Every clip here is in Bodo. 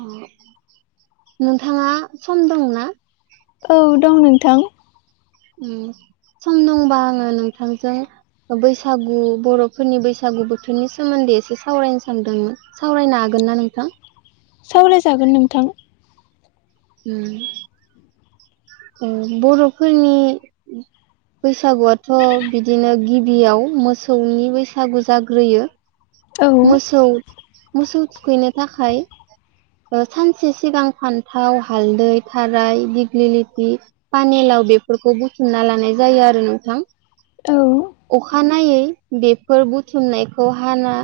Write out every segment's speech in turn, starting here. अ नोंथाङा सम दंना? औ दं नोंथां। उम सम दंबा आङो नोंथांजों ओ बैसागु बर'फोरनि बैसागु बोथोरनि सोमोन्दै एसे सावरायनो सानदोंमोन। सावरायनो हागोन ना नोंथां? सावरायजागोन नोंथां। उम उम बर'फोरनि बैसागुआथ' बिदिनो गिबियाव मोसौनि बैसागु जाग्रोयो औ मोसौ मोसौ थुखैनो थाखाय ओ सानसे सिगां फान्थाव हालदै थाराय दिग्लिलिथि पानेलाव बेफोरखौ बुथुमना लानाय जायो आरो नोंथां। औ अखानायनायै बेफोर बुथुमनायखौ हाना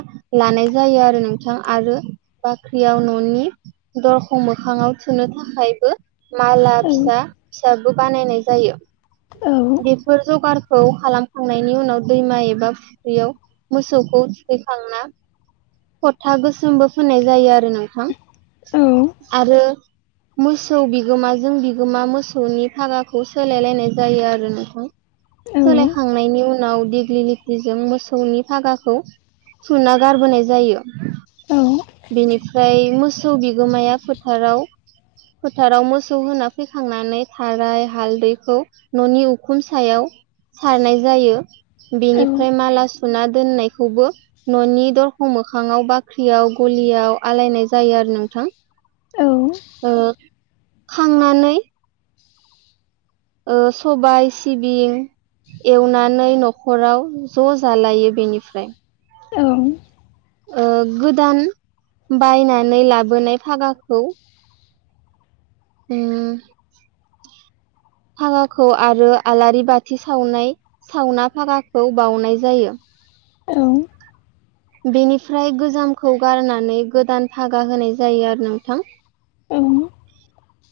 लानाय जायो आरो नोंथां आरो बाख्रियाव न'नि दरखं मोखाङाव थुनो थाखायबो माला औ फिसा फिसाबाबो बानायनाय जायो। औ बेफोर जगारखौ खालामखांनायनि उनाव दैमा एबा फुख्रियाव मोसौखौ थुखैखांना फथा गोसोमबो फोननाय जायो आरो नोंथां औ आरो मोसौ बिगोमाजों बिगोमा मोसौनि भागाखौ सोलायलायनाय जायो आरो आरो नोंथां औ सोलायखांनायनि उनाव दिग्लि लितिजों मोसौनि फागाखौ थुना गारबोनाय जायो। औ बिनिफ्राय मोसौ बिगोमाया फोथाराव फोथाराव मोसौ होना फैखांनानै थाराय हालदैखौ न'नि उखुम सायाव सारनाय जायो बेनिफ्राय माला सुना दोननायखौबो न'नि दरखं मोखाङाव बाख्रियाव गलियाव आलायनाय जायो आरो नोंथां औ ओ खांनानै ओ सबाय सिबिं एवनानै न'खराव ज'जालायो बेनिफ्राय औ ओ गोदान बायनानै लाबोनाय फागाखौ उम फागाखौ आरो आलारि बाथि सावनाय सावना फागाखौ बावनाय जायो। बेनिफ्राय गोजामखौ गारनानै गोदान फागा होनाय जायो आरो नोंथां ओं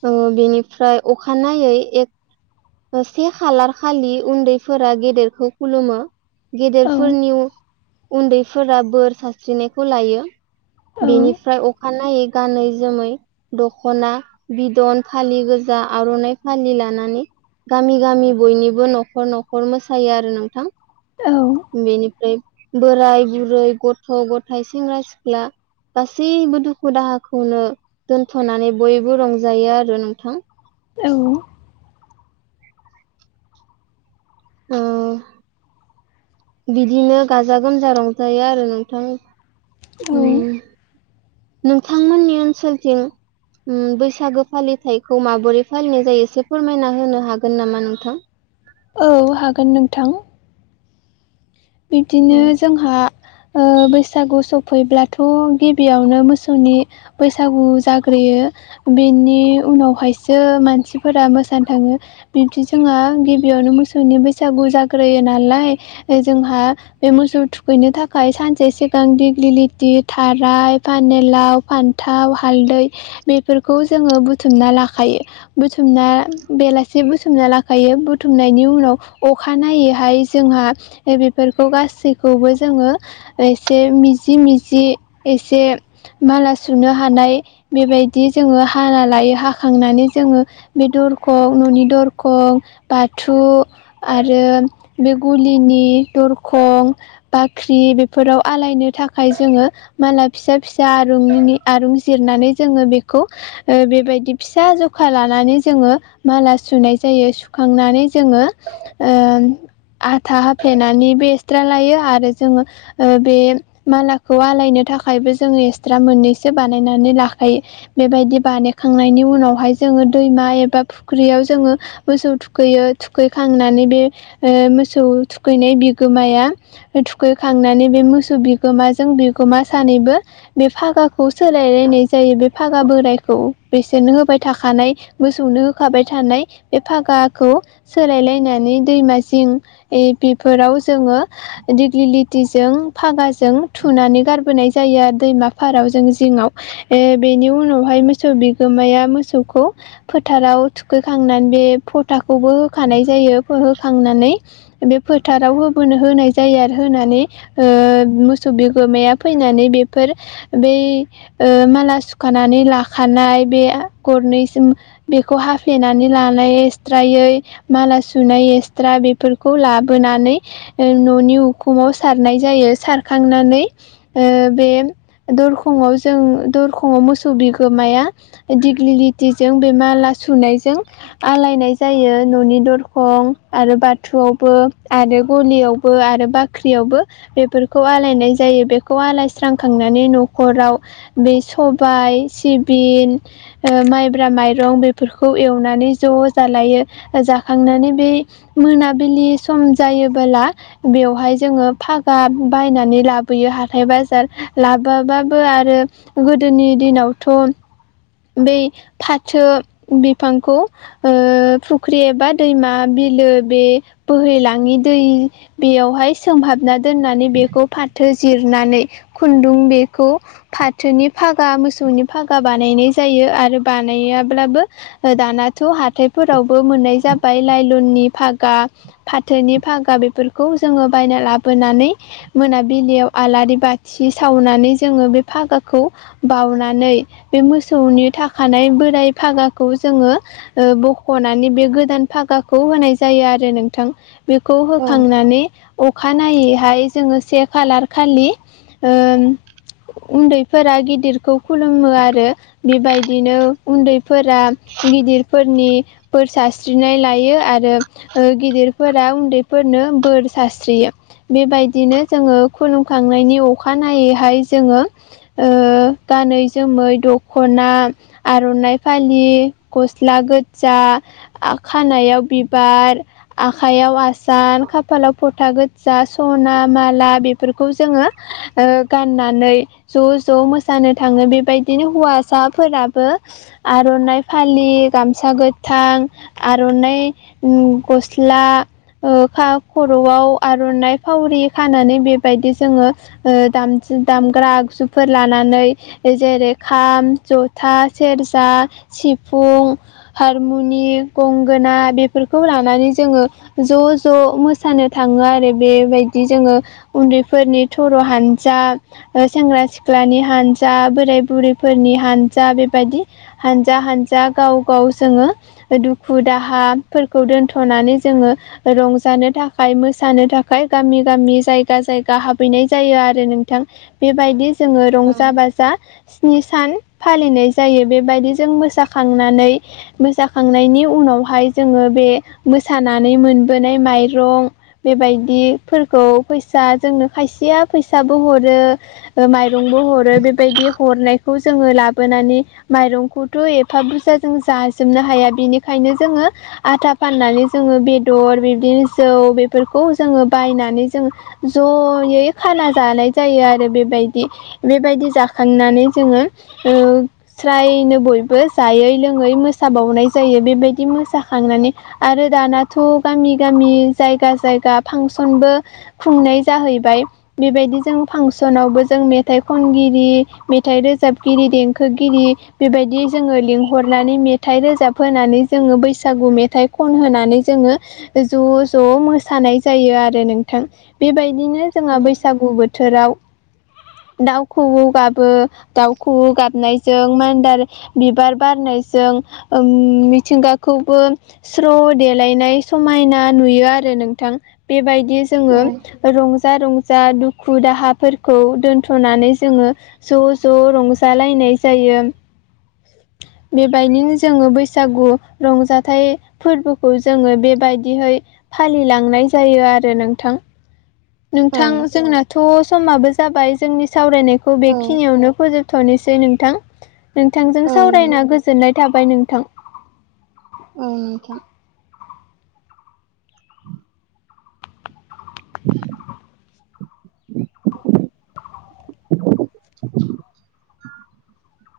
ओ बेनिफ्राय अखानायै एक से खालार खालि उन्दैफोरा गेदेरखौ खुलुमो गेदेरफोरनि उन्दैफोरा बोर सारस्रिनायखौ लायो। बेनिफ्राय अखानायै गानै जोमै दखना बिदन फालि गोजा आर'नाइ फालि लानानै गामि गामि बयनिबो न'खर न'खर मोसायो आरो नोंथां। बेनिफ्राय बोराय बुरै गथ' गथायाइ सेंग्रा सिख्ला गासैबो दुखु दाहाखौनो दोनथ'नानै बयबो रंजायो आरो नोंथां औ [inaudible] ओ बिदिनो गाजा गोमजा रंजायो आरो नोंथां उम। औ नोंथांमोननि ओनसोलथिं ओम बैसागो फालिथायखौ माबोरै फालिनाय जायो एसे फोरमायना होनो हागोन नामा नोंथां? औ हागोन नोंथां औ बिब्दिनो जोंहा ओ बैसागु सफैब्लाथ' गिबियावनो मोसौनि बैसागु जाग्रोयो बेनि उनावहायसो मानसिफोरा मोसानो थाङो। बिबदि जोंहा गिबियावनो मोसौनि बैसागु जाग्रोयो नालाय जोंहा बे मोसौ थुखैनो थाखाय थाखाय सानसे सिगां दिग्लिलिथि थाराय फानिलाव फान्थाव हालदै बेफोरखौ जोङो बुथुमना लाखायो। बुथुमना बेलासे बुथुमना लाखायो बुथुमनायनि उनाव अखा नायैहाय जोंहा बेफोरखौ गासैखौबो जोङो एसे मिजि मिजि एसे माला सुनो हानाय बेबायदि जोङो हाना लायो हाखांनानै जोङो बे दरखं न'नि दरखं बाथौ आरो बे गुलिनि दरखं बाख्रि बेफोराव आलायनो थाखाय जोङो माला फिसा फिसा आरु आरुं जिरनानै जोङो बेखौ ओ बेबायदि फिसा जखा लानानै जोङो माला सुनाय जायो सुखांनानै जोङो ओ आथा फेनानैबो एक्सट्रा लायो आरो जोङो बे मालाखौ आलायनो थाखायबो जोङो एक्सट्रा मोननैसो बानायनानै लाखायो बेबायदि बानायखांनायनि उनावहाय जोङो दैमा एबा फुख्रियाव जोङो मोसौ थुखैयो थुखैखांनानै बे मोसौ थुखैनाय बिगोमाया थुखैखांनानै बे मोसौ बिगोमाजों बिगोमा सानैबो बे फागाखौ सोलायलायनाय जायो बे फागा बोरायखौ बिसोरनो होबाय थाखानाय मोसौनो होखाबाय थानाय बे फागाखौ सोलायलायनानै दैमासिम बेफोराव जोङो दिग्लिलिथिजों फागाजों थुनानै गारबोनाय जायो दैमा फाराव जों जिङाव ए बेनि उनावहाय मोसौ बिगोमाया मोसौखौ फोथाराव थुखैखांनानै बे फथाखौबो होखानाय जायो होखांनानै बे फोथाराव होनो होनाय जायो आरो होनानै ओ मोसौ बिगोमाया फैनानै बेफोर बै ओ माला सुखानानै लाखानाय बे गरनैसिम बेखौ हाफ्लेनानै लानाय एक्सट्रायै माला सुनाय एक्सट्रा बेफोर खौ लाबोनानै न'नि उखुमाव सारनाय जायो सारखांनानै ओ बे दरखंआव जों दरखंआव मोसौ बिगोमाया दिग्लिलिटिजों बे माला सुनायजों आलायनाय जायो न'नि दरखं आरो बा बाथुआवबो आरो गलियावबो आरो बाख्रियावबो बेफोरखौ आलायनाय जायो बेखौ आलायस्रांखांनानै न'खराव बे सबाय सिबिं ओ माइब्रा माइरं बेफोरखौ एवनानै ज' जालायो जाखांनानै बे मोनाबिलि सम जायोबोला बेवहाय जोङो फागा बायनानै लाबोयो हाथाय बाजार लाबोआबाबो आरो गोदोनि दिनावथ' बै फाथो बिफांखौ ओ-फुख्रि एबा दैमा बिलो बोहलाङनि दै बेयावहाय सोंहाबना दोननानै बेखौ फाथो जिरनानै खुन्दुं बेखौ फाथोनि फागा मोसौनि फागा बानायनाय जायो आरो बानायाब्लाबो दानाथ' हाथायफोरावबो मोननाय जाबाय लाइलननि फाग गा फाथोनि भागा बेफोरखौ जोङो बायना लाबोनानै मोनाबिलियाव आलारि बाथि सावनानै जोङो बे फागाखौ उनानै बे मोसौनि थाखानाय बोराय फागाखौ जोङो ओ बख'नानै बे गोदान फागाखौ होनाय जा जायो आरो नोंथां बेखौ औ होखांनानै अखानायैहाय जोङो से खालार खालि उन्दैफोरा गिदिरखौ खुलुमो आरो बेबायदिनो उन्दैफोरा गिदिरफोरनि बोर सारस्रिनाय लायो आरो ओ-गिदिरफोरा उन्दैफोरनो बोर सास्रियो। बेबायदिनो जोङो खुलुमखांनायनि अखानायैहाय जोङो ओ-गानै जोमै दख'ना आर'नाइ फालि गस्ला गोजा आ-खानायाव बार आखायाव आसान खाफालाव फथा गोजा सना माला बेब फोरखौ जोङो ओ- गाननानै ज'-ज' मोसानो थाङो बेबायदिनो हौवासाफोराबो आर'नाइ फालि गामसा गोथां आर'नाइ उम गसला ओ-खा-खर'आव आर'नाइ फावरि खानानै बेबायदि जोङो ओ-दाम-दामग्रा आगजुफोर लानानै जेरै खाम जथा सेरजा सिफुं हारमुनि गंगोना बेफोरखौ लानानै जोङो ज'-ज' मोसानो थाङो आरो बेबायदि जोङो उन्दै फोरनि थर' हानजा सेंग्रा-सिख्लानि हानजा बोराय-बुरैफोरनि हान जा बेबायदि हानजा-हानजा गाव-गाव जोङो दुखु-दाहा फोरखौ दोनथ'नानै जोङो रंजानो थाखाय मोसानो थाखाय गामि-गामि जायगा-जायगा हाबहैनाय जायो आरो नोंथां। बेबायदि जोङो औ रंजा-बाजा स्नि सान फालिनाय जायो बेबायदि जों मोसाखांनानै मोसाखांनायनि उनावहाय जोङो बे मोसानानै मोनबोनाय माइरं बेबायदिफोरखौ फैसा जोंनो खायसेया फैसाबो हरो ओ- माइरंबो हरो बेबायदि हरनायखौ जोङो लाबोनानै माइरंखौथ' एफा बुरजा जों जाजोबनो हाया बेनिखायनो जोङो आथा फाननानै जोङो बेदर बिब्दिनो जौ बेफोरखौ जोङो बायनानै जों जयै खाना जानाय जायो आरो बेबायदि। बेबायदि जाखांनानै जोङो ओ- स्रायनो बयबो जायै लोङै मोसाबावनाय जायो बेबायदि मोसा खांनानै आरो दानाथ' गामि-गामि जायगा जायगा फांसनबो। खुंनाय जाहैबाय बेबायदि जों फांसनावबो जों मेथाइ खनगिरि। मेथाइ रोजाबगिरि देंखोगिरि बेबायदि जोङो लिंहरनानै मेथाइ रोजाब होनानै जोङो बै सागु मेथाइ खन होनानै जोङो ज'-ज' मोसानाय जायो आरो नोंथां। बेबायदिनो जोंहा बैसागु बोथोराव। दाउ खौवौ गाबो दाउखौवौ गाबनायजों मानदार बिबार बारनायजों उम मिथिंगा खौबो स्र' देलायनाय समायना नुयो आरो नोंथां बेबायदि जोङो औ रंजा-रंजा दुखु-दाहाफोरखौ दोनथ'नानै जोङो ज'-ज' रंजालायनाय जायो। बेबायदिनो जोङो बैसागु रंजाथाइ फोरबोखौ जोङो बेबायदिहै फालिलांनाय जायो आरो नोंथां। औ नोंथां जोंनाथ' समाबो जाबाय जोंनि सावरायनायखौ औ बेखिनियावनो फोजोब थ'नोसै नोंथां नोंथांजों औ सावरायना औ गोजोननाय थाबाय नोंथां। औ नोंथां। [unintelligible] [inaudible] [unintelligible] [inaudible]